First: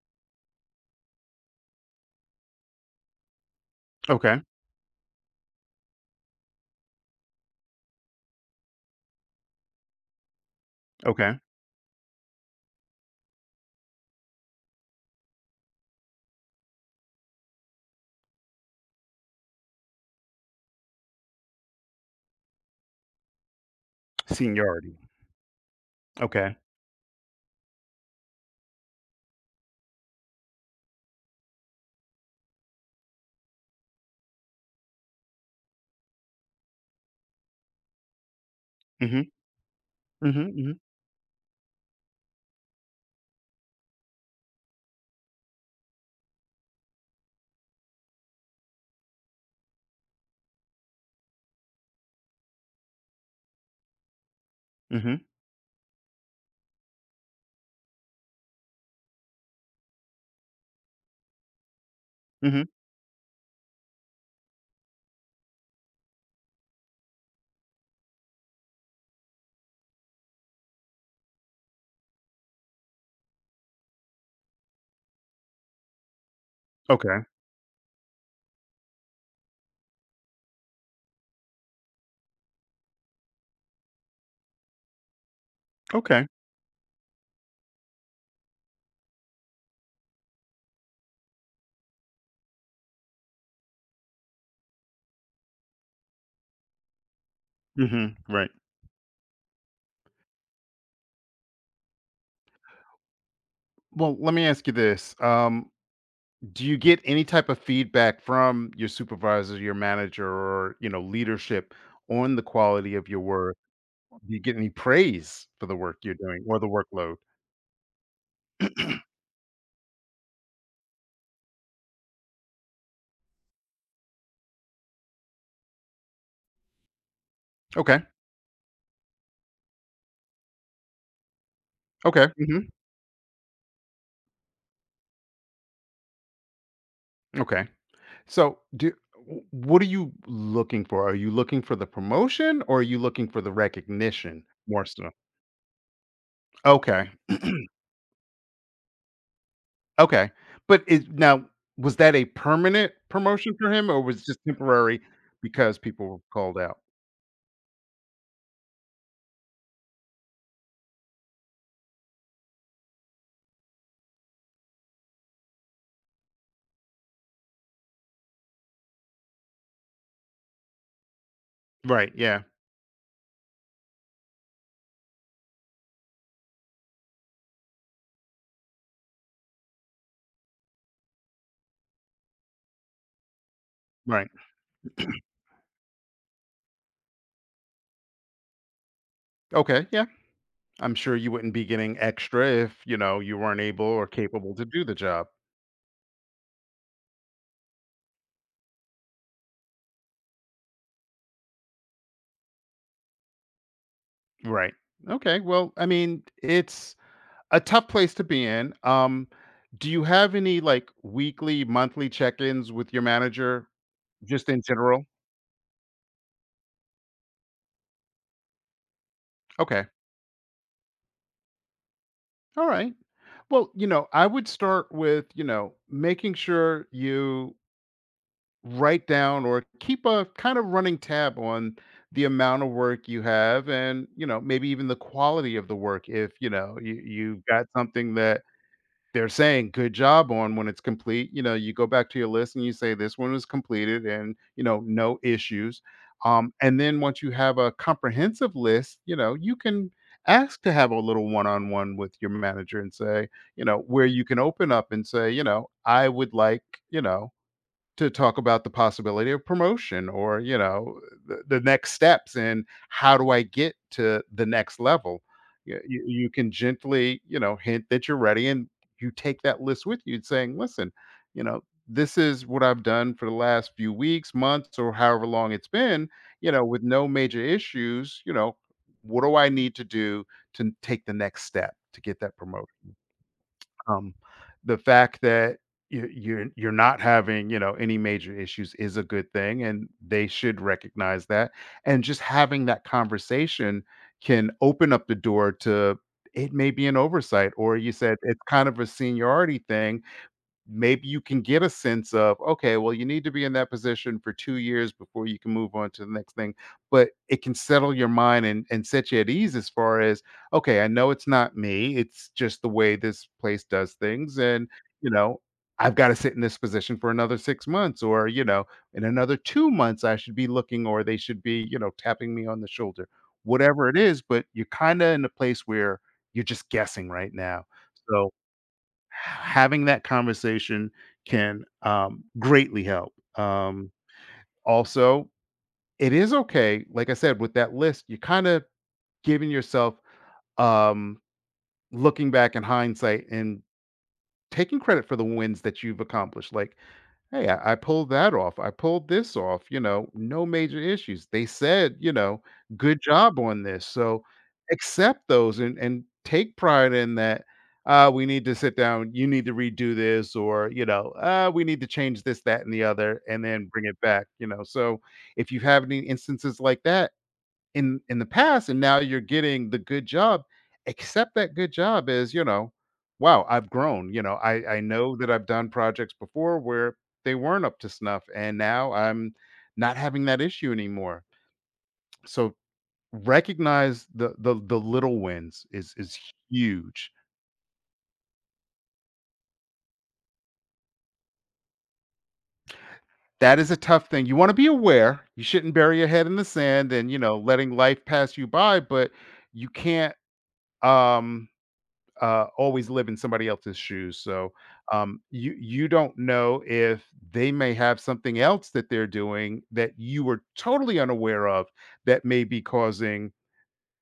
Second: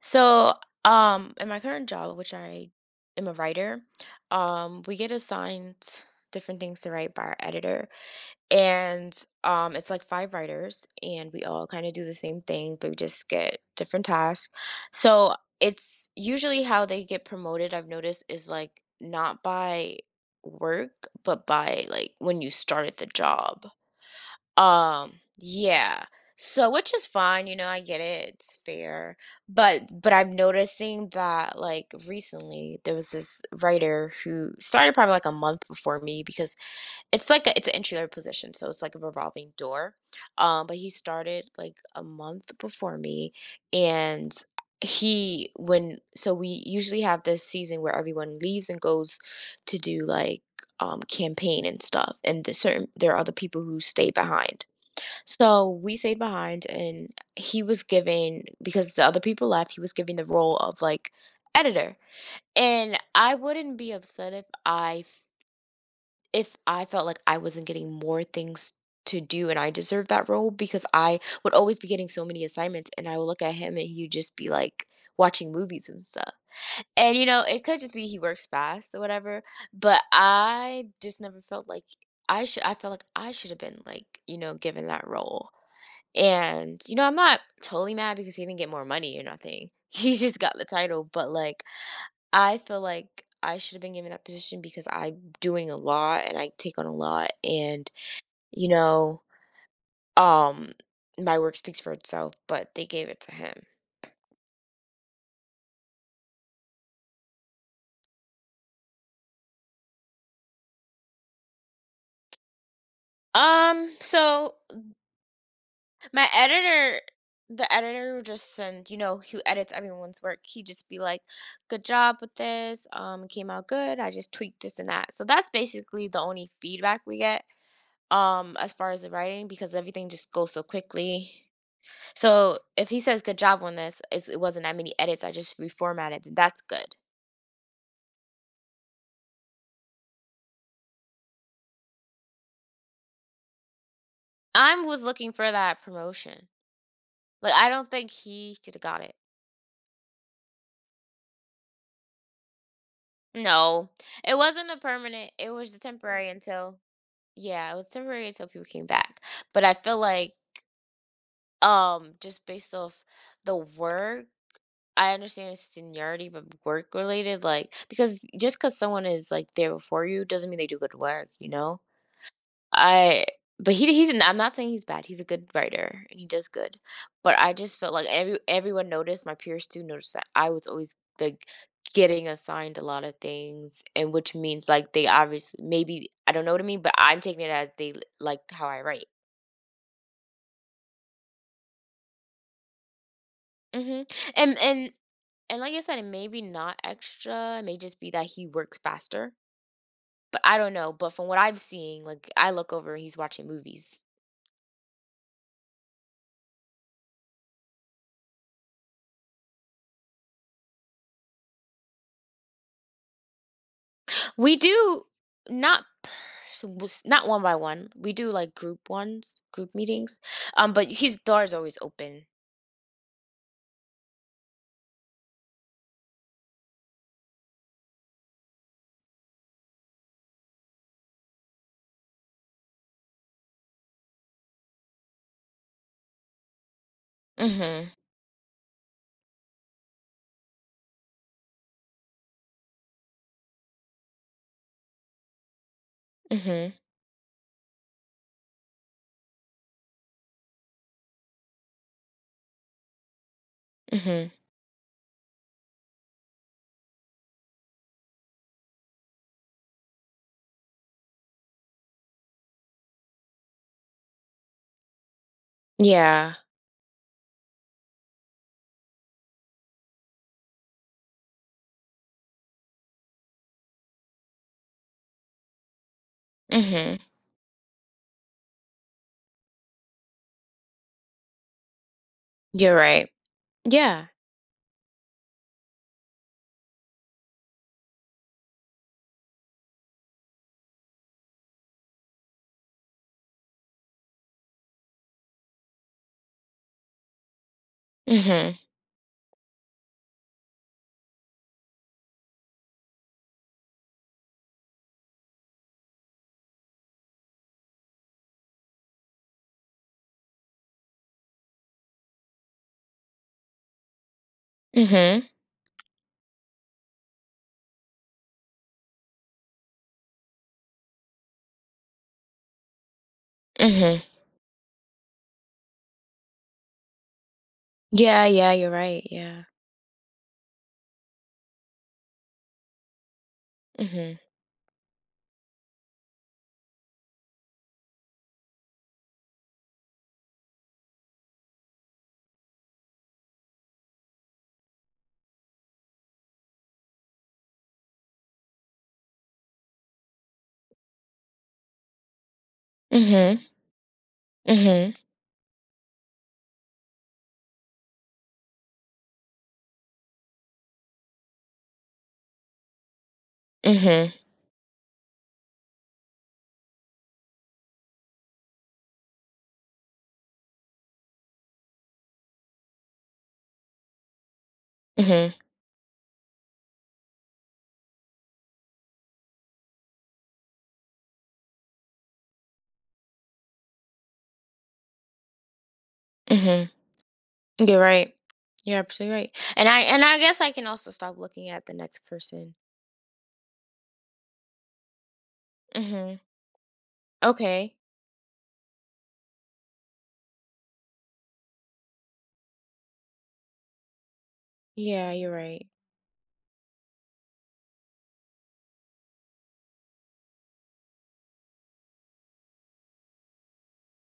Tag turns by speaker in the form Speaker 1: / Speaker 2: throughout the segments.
Speaker 1: So, in my current job, which I am a writer,
Speaker 2: Okay,
Speaker 1: we get assigned different things to write by our editor, and it's like five writers, and
Speaker 2: okay.
Speaker 1: we all kind of do the same thing, but we just get different tasks. So it's usually how they get promoted, I've noticed, is like not by work, but by like when you started the job.
Speaker 2: Seniority.
Speaker 1: Um, yeah.
Speaker 2: Okay.
Speaker 1: So which is fine, you know, I get it. It's fair. But I'm noticing that like recently there was this writer who started probably like a month before me because it's an entry level position, so it's like a
Speaker 2: Mhm,
Speaker 1: revolving door.
Speaker 2: mhm,
Speaker 1: But
Speaker 2: mhm,
Speaker 1: he started like a month before me, and he when so we usually have this season where everyone leaves and goes to do like campaign and stuff, and there are other people who stay behind,
Speaker 2: mhm,
Speaker 1: so we stayed behind, and he was giving because the other people left, he was giving the role of like editor.
Speaker 2: mhm.
Speaker 1: And I wouldn't be upset if I felt like I wasn't getting more things to do and I deserved that role, because I would always be getting so many assignments, and I would look at him and he'd just be like watching movies and stuff. And
Speaker 2: Okay,
Speaker 1: you know, it could just be he works fast or whatever, but I just never felt like I should. I felt like I should have been like, you know, given that role.
Speaker 2: okay.
Speaker 1: And, you know, I'm not totally mad because he didn't get more money or nothing. He just got the title, but, like, I feel like I should have been given that position because I'm doing a lot and I take on a lot and,
Speaker 2: Mhm, right.
Speaker 1: you know, um my work speaks for itself, but they gave it to him.
Speaker 2: Well, let me ask you this, do you get any type of feedback from your supervisor, your manager, or, you know, leadership on the quality of your work?
Speaker 1: Um,
Speaker 2: Do you
Speaker 1: so
Speaker 2: get any praise for the work you're
Speaker 1: my
Speaker 2: doing or the
Speaker 1: editor
Speaker 2: workload?
Speaker 1: the editor would just send, you know, who edits everyone's work. He just be like, "Good job with this, it came out good, I just tweaked this and that." So that's basically the only feedback we get.
Speaker 2: Okay,
Speaker 1: As far as the writing, because everything just goes so quickly,
Speaker 2: okay,
Speaker 1: so
Speaker 2: mhm,
Speaker 1: if he says good job on this, it wasn't that many edits, I just reformatted, then that's good.
Speaker 2: okay. So, do w what are you looking for? Are you looking for the promotion or are you looking for the recognition
Speaker 1: I
Speaker 2: more
Speaker 1: was
Speaker 2: so?
Speaker 1: looking for that promotion.
Speaker 2: Okay.
Speaker 1: Like, I don't think he should have got it.
Speaker 2: Okay, but was that a permanent promotion for
Speaker 1: No,
Speaker 2: him, or was it
Speaker 1: it
Speaker 2: just
Speaker 1: wasn't a
Speaker 2: temporary
Speaker 1: permanent, it was
Speaker 2: because
Speaker 1: just
Speaker 2: people were
Speaker 1: temporary
Speaker 2: called out?
Speaker 1: until, yeah, it was temporary until people came back. But I feel like, just based off the work, I understand it's seniority, but work related, like because just because someone is like there before you doesn't mean they do good work, you know.
Speaker 2: Right, yeah,
Speaker 1: I but he's I'm not saying he's bad. He's a good writer and he does good. But I just felt like everyone noticed, my peers too noticed that I was always like getting assigned a lot of things, and
Speaker 2: right.
Speaker 1: which means like they obviously, maybe, I don't know what I mean, but I'm taking it as liked how I write.
Speaker 2: Okay, yeah. I'm sure you wouldn't be getting extra if, you know, you weren't able
Speaker 1: hmm
Speaker 2: or capable
Speaker 1: And
Speaker 2: to do
Speaker 1: and
Speaker 2: the job.
Speaker 1: and like I said, it may be not extra. It may just be that he works faster. But I don't know. But from what I've seen, like I look over and he's watching movies.
Speaker 2: Right. Okay, well, I mean, it's a tough place to be in. Do you have any, like, weekly, monthly check-ins with your manager, just
Speaker 1: We
Speaker 2: in general?
Speaker 1: do not pers- was- not one by one. We do like group ones, group
Speaker 2: Okay,
Speaker 1: meetings. But his door is always open.
Speaker 2: alright. Well, you know, I would start with, you know, making sure you write down or keep a kind of running tab on the amount of work you have, and you know, maybe even the quality of the work. If you know you've got
Speaker 1: Mhm.
Speaker 2: something that they're saying good job on, when it's complete, you know, you go back to your list and you say this one was completed and you know, no issues.
Speaker 1: Mhm.
Speaker 2: And then once you have a comprehensive list, you know, you can ask to have a little one-on-one with your manager and say, you know, where you
Speaker 1: Mhm.
Speaker 2: can open up and say, you know, I would like, you know, to talk about the possibility of promotion or, you know, the next steps, and how do I get to the next level? You
Speaker 1: Yeah.
Speaker 2: can gently, you know, hint that you're ready, and you take that list with you saying, listen, you know, this is what I've done for the last few weeks, months, or however long it's been, you know, with
Speaker 1: Mhm.
Speaker 2: no major issues, you know, what do I need to do to take the next step to get that promoted?
Speaker 1: You're right. Yeah.
Speaker 2: Um, the fact that you're not having, you know, any major issues is a good thing, and they should recognize that. And just having that conversation can open up the door to, it may be an oversight, or you said it's
Speaker 1: Mhm.
Speaker 2: kind of a seniority thing. Maybe you can get a sense of, okay, well, you need to be in that position for 2 years before you can move on to the next thing, but it can settle your mind and, set you at ease as far as, okay, I know it's not me, it's just the way this place does things. And you
Speaker 1: Mhm.
Speaker 2: know, I've got to sit in this position for another 6 months, or you know, in another 2 months I should be looking, or they should be, you know, tapping me on the shoulder, whatever it
Speaker 1: Mhm.
Speaker 2: is. But you're kind of in a place where you're just guessing right now.
Speaker 1: Yeah.
Speaker 2: So
Speaker 1: Yeah. You're right. Yeah.
Speaker 2: having that conversation can, greatly help.
Speaker 1: Mhm.
Speaker 2: Also, it is okay, like I said, with that list, you're kinda giving yourself, um, looking back in hindsight and taking credit for the wins that you've accomplished. Like, hey, I pulled that off. I pulled this off. You know, no major issues. They said, you know, good job
Speaker 1: Mhm.
Speaker 2: on this. So
Speaker 1: Mhm.
Speaker 2: accept those and take pride in that. We need to sit down. You need to redo this, or you know, we need to change this, that, and the other, and then bring it
Speaker 1: Mhm.
Speaker 2: back. You know, so if you have any instances like that, in the past, and now you're getting the good job, accept that good job as, you know, wow, I've grown. You know, I know that
Speaker 1: Mhm.
Speaker 2: I've done projects before where they weren't up to snuff, and now I'm not having that issue anymore. So recognize the little wins is
Speaker 1: Mhm.
Speaker 2: huge.
Speaker 1: You're right. You're absolutely right. And I guess I can also stop looking at the next person.
Speaker 2: That is a tough thing. You want to be aware, you shouldn't bury your
Speaker 1: Mhm.
Speaker 2: head in the sand and, you know, letting
Speaker 1: Okay.
Speaker 2: life pass you by, but you can't, um always live in somebody else's shoes. So
Speaker 1: Yeah. You're
Speaker 2: you
Speaker 1: right.
Speaker 2: don't know if they may have something else that they're doing that you were totally unaware of, that may be causing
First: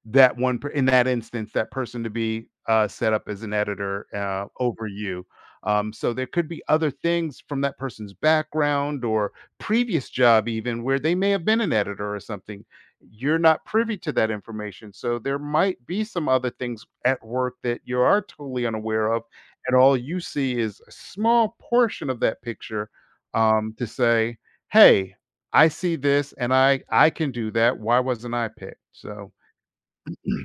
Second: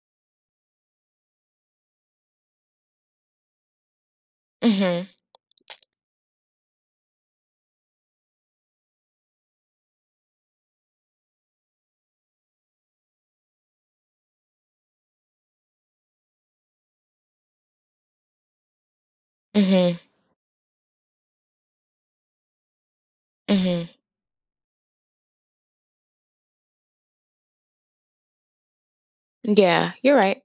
Speaker 2: that one per in that instance, that person to be, set up as an editor, over
Speaker 1: Mhm.
Speaker 2: you. So there could be other things from that person's background, or previous job even, where they may have been an editor or something. You're not privy to that information, so there might be some other things at work that you are totally unaware of, and all
Speaker 1: Mhm.
Speaker 2: you see is a small portion of that picture, to
Speaker 1: Mhm.
Speaker 2: say, "Hey, I see this, and I can do that. Why wasn't I picked?" So
Speaker 1: Yeah, you're right.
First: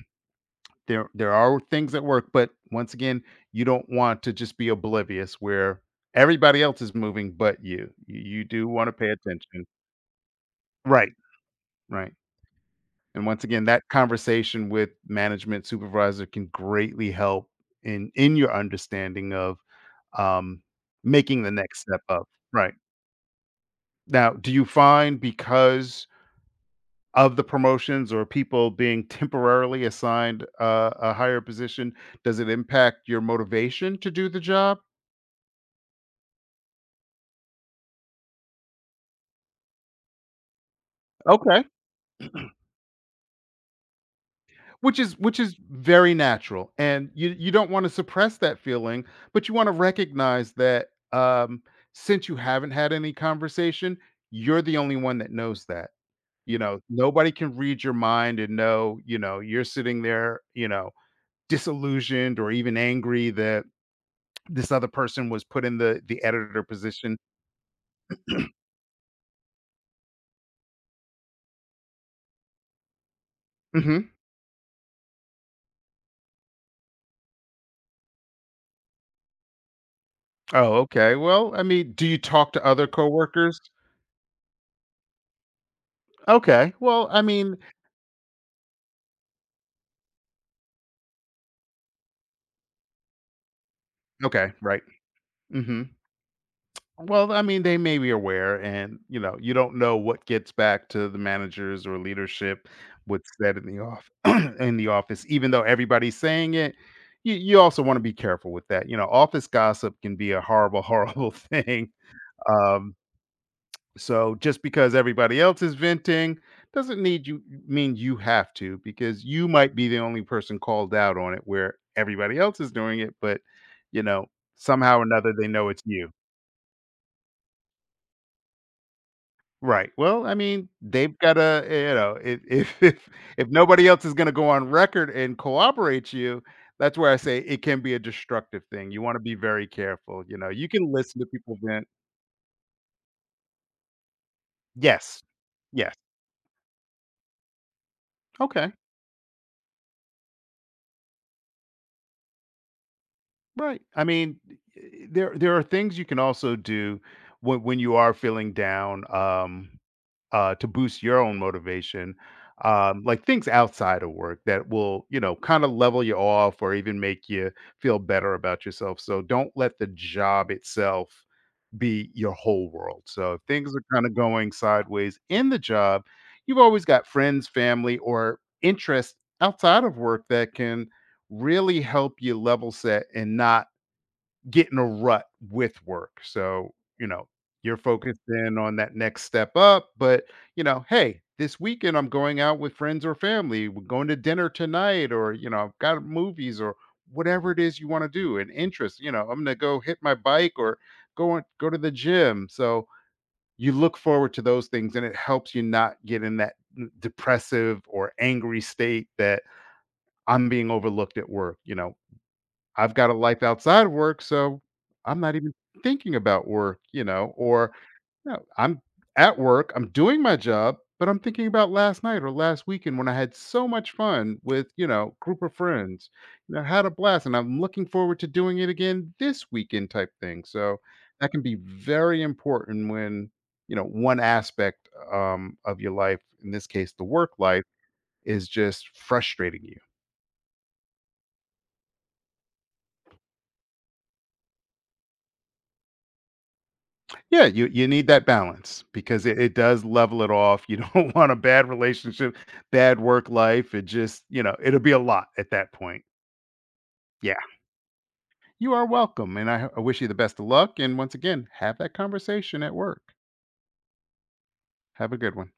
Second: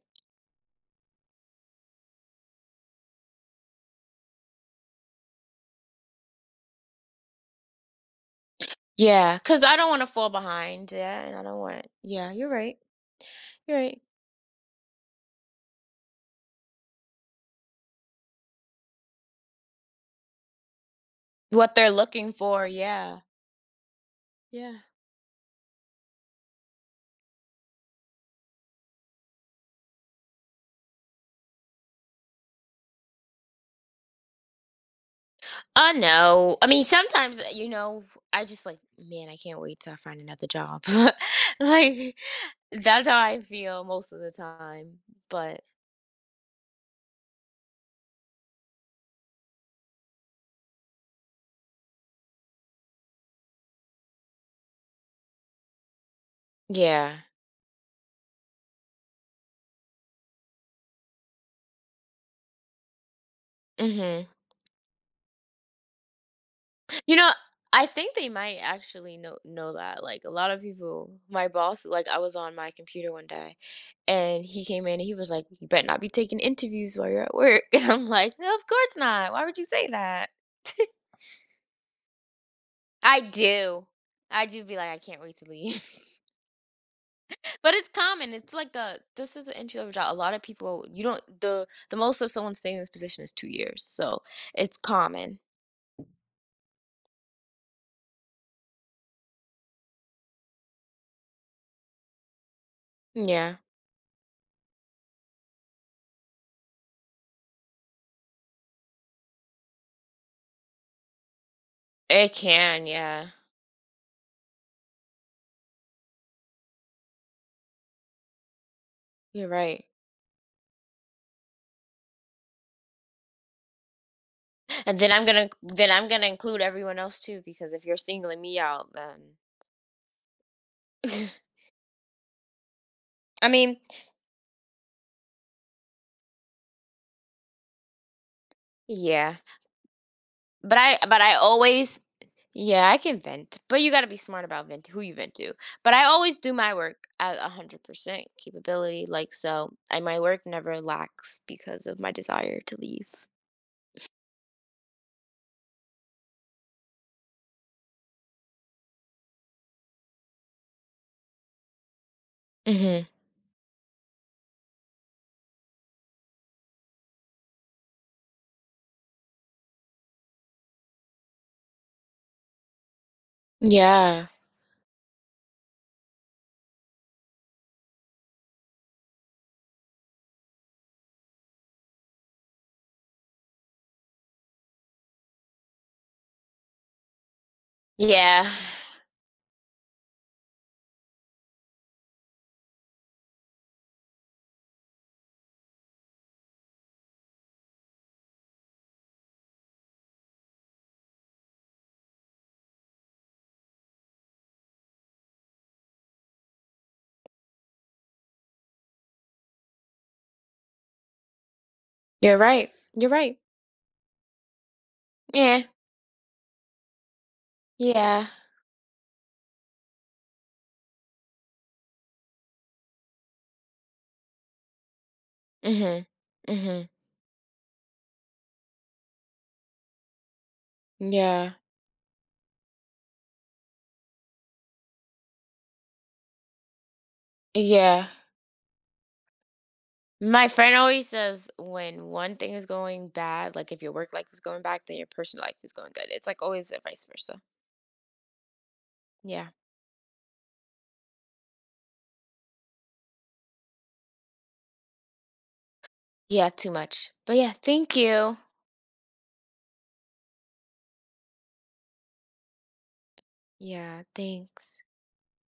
Speaker 2: there are things that work, but once again, you don't want to just be oblivious where everybody else is moving but you. You do wanna pay
Speaker 1: Yeah, cause
Speaker 2: attention.
Speaker 1: I don't wanna fall behind,
Speaker 2: Right,
Speaker 1: yeah, and I don't want.
Speaker 2: right.
Speaker 1: Yeah, you're right.
Speaker 2: And once again,
Speaker 1: You're
Speaker 2: that
Speaker 1: right.
Speaker 2: conversation with management supervisor can greatly help in your understanding of, um, making the
Speaker 1: What
Speaker 2: next
Speaker 1: they're
Speaker 2: step up.
Speaker 1: looking for,
Speaker 2: Right.
Speaker 1: yeah.
Speaker 2: Now, do you
Speaker 1: Yeah.
Speaker 2: find, because of the promotions or people being temporarily assigned a higher position, does it impact your motivation to do the job?
Speaker 1: No. I mean, sometimes, you know, I just like, "Man, I can't wait till I find another job."
Speaker 2: Okay.
Speaker 1: Like, that's how I feel most of the time,
Speaker 2: Which is
Speaker 1: but.
Speaker 2: very natural, and you don't wanna suppress that feeling, but you wanna recognize that, um, since you haven't had any conversation, you're the only one that knows that, you know?
Speaker 1: Yeah.
Speaker 2: Nobody can read your mind and know, you know, you're sitting there, you know, disillusioned or even angry that
Speaker 1: Mhm.
Speaker 2: this other person was put in the editor
Speaker 1: You
Speaker 2: position.
Speaker 1: know, I think they might actually know that, like, a lot of people, my boss, like, I was on my computer one day,
Speaker 2: Hmm.
Speaker 1: and he came in and he was like, "You better not be taking interviews while you're at work." And I'm like, "No, of course not. Why would you say that?"
Speaker 2: Oh, okay. Well, I mean, do you talk to other
Speaker 1: I
Speaker 2: coworkers?
Speaker 1: do. I do be like, "I can't wait to leave."
Speaker 2: Okay. Well, I mean,
Speaker 1: But it's common. It's like a this is an entry level job. A lot of people, you don't the most of someone staying in this position is 2 years. So,
Speaker 2: okay,
Speaker 1: it's
Speaker 2: right.
Speaker 1: common.
Speaker 2: Hmm. Well, I mean, they may be aware, and you know, you don't know what gets back to the managers or leadership, what's said
Speaker 1: Yeah.
Speaker 2: in the off in the office, even though everybody's saying it. You also want to be careful with that. You know, office gossip can be a horrible, horrible thing.
Speaker 1: It can,
Speaker 2: Um,
Speaker 1: yeah.
Speaker 2: So just because everybody else is venting doesn't need you mean you have to, because you
Speaker 1: You're
Speaker 2: might
Speaker 1: right.
Speaker 2: be the only person called out on it where everybody else is doing it, but you know,
Speaker 1: And
Speaker 2: somehow or another they know it's
Speaker 1: then I'm
Speaker 2: you.
Speaker 1: gonna include everyone else too because if you're singling me out, then.
Speaker 2: Right. Well, I mean, they've got to, you know, if if
Speaker 1: I mean,
Speaker 2: nobody else is going to go on record and cooperate you, that's where I say it can be a destructive thing. You want to be
Speaker 1: yeah.
Speaker 2: very careful. You know, you
Speaker 1: But
Speaker 2: can
Speaker 1: I
Speaker 2: listen
Speaker 1: but
Speaker 2: to
Speaker 1: I
Speaker 2: people vent.
Speaker 1: always. Yeah, I can vent, but you got to be smart about vent who you
Speaker 2: Yes.
Speaker 1: vent to.
Speaker 2: Yes.
Speaker 1: But I always do my work at 100%
Speaker 2: Okay.
Speaker 1: capability, like, so. I my work never lacks because of my desire to leave.
Speaker 2: Right. I mean, there are things you can also do when you are feeling down, to boost your own motivation,
Speaker 1: Hmm.
Speaker 2: like things outside of work that will, you know, kind of level you off or even make you feel better about yourself. So don't let the job itself be your whole world. So if things are kind of
Speaker 1: Yeah,
Speaker 2: going sideways in the job, you've always got friends, family, or interests outside of work that can really help you level set and not get in a rut with work. So, you know, you're focused
Speaker 1: yeah,
Speaker 2: in on that next step up, but you know, hey, this weekend I'm going out with friends or family. We're going to dinner tonight, or you know, I've got movies or whatever it is you want to do and interest. You know, I'm gonna go hit my bike, or go to the gym. So you look forward to those things, and it helps you not get in that depressive or angry state that, I'm being overlooked at work. You know,
Speaker 1: you're right.
Speaker 2: I've got
Speaker 1: You're
Speaker 2: a
Speaker 1: right.
Speaker 2: life outside of work, so I'm not even
Speaker 1: Yeah,
Speaker 2: thinking about work, you know. Or
Speaker 1: yeah.
Speaker 2: no, I'm at work, I'm doing my job, but I'm thinking about last night or last weekend, when I had so much fun with, you know, group of
Speaker 1: Mhm,
Speaker 2: friends. You know, had
Speaker 1: mhm.
Speaker 2: a blast, and I'm looking forward to doing it again this weekend type thing. So that can
Speaker 1: Yeah,
Speaker 2: be very important when, you know, one aspect, of your life, in this case, the work life,
Speaker 1: yeah.
Speaker 2: is just frustrating you.
Speaker 1: My friend always says when one thing is going bad, like if your work life is going bad, then your personal life is going good. It's like always a vice versa.
Speaker 2: Yeah, you need that balance, because
Speaker 1: Yeah,
Speaker 2: it does level it off. You don't want a bad relationship, bad work life. It just, you know, it'll be a lot at that point.
Speaker 1: yeah. Too much,
Speaker 2: Yeah.
Speaker 1: but yeah. Thank you.
Speaker 2: You are welcome. And I wish you the best of luck. And once again, have that conversation at work.
Speaker 1: Yeah, thanks.
Speaker 2: Have a good one.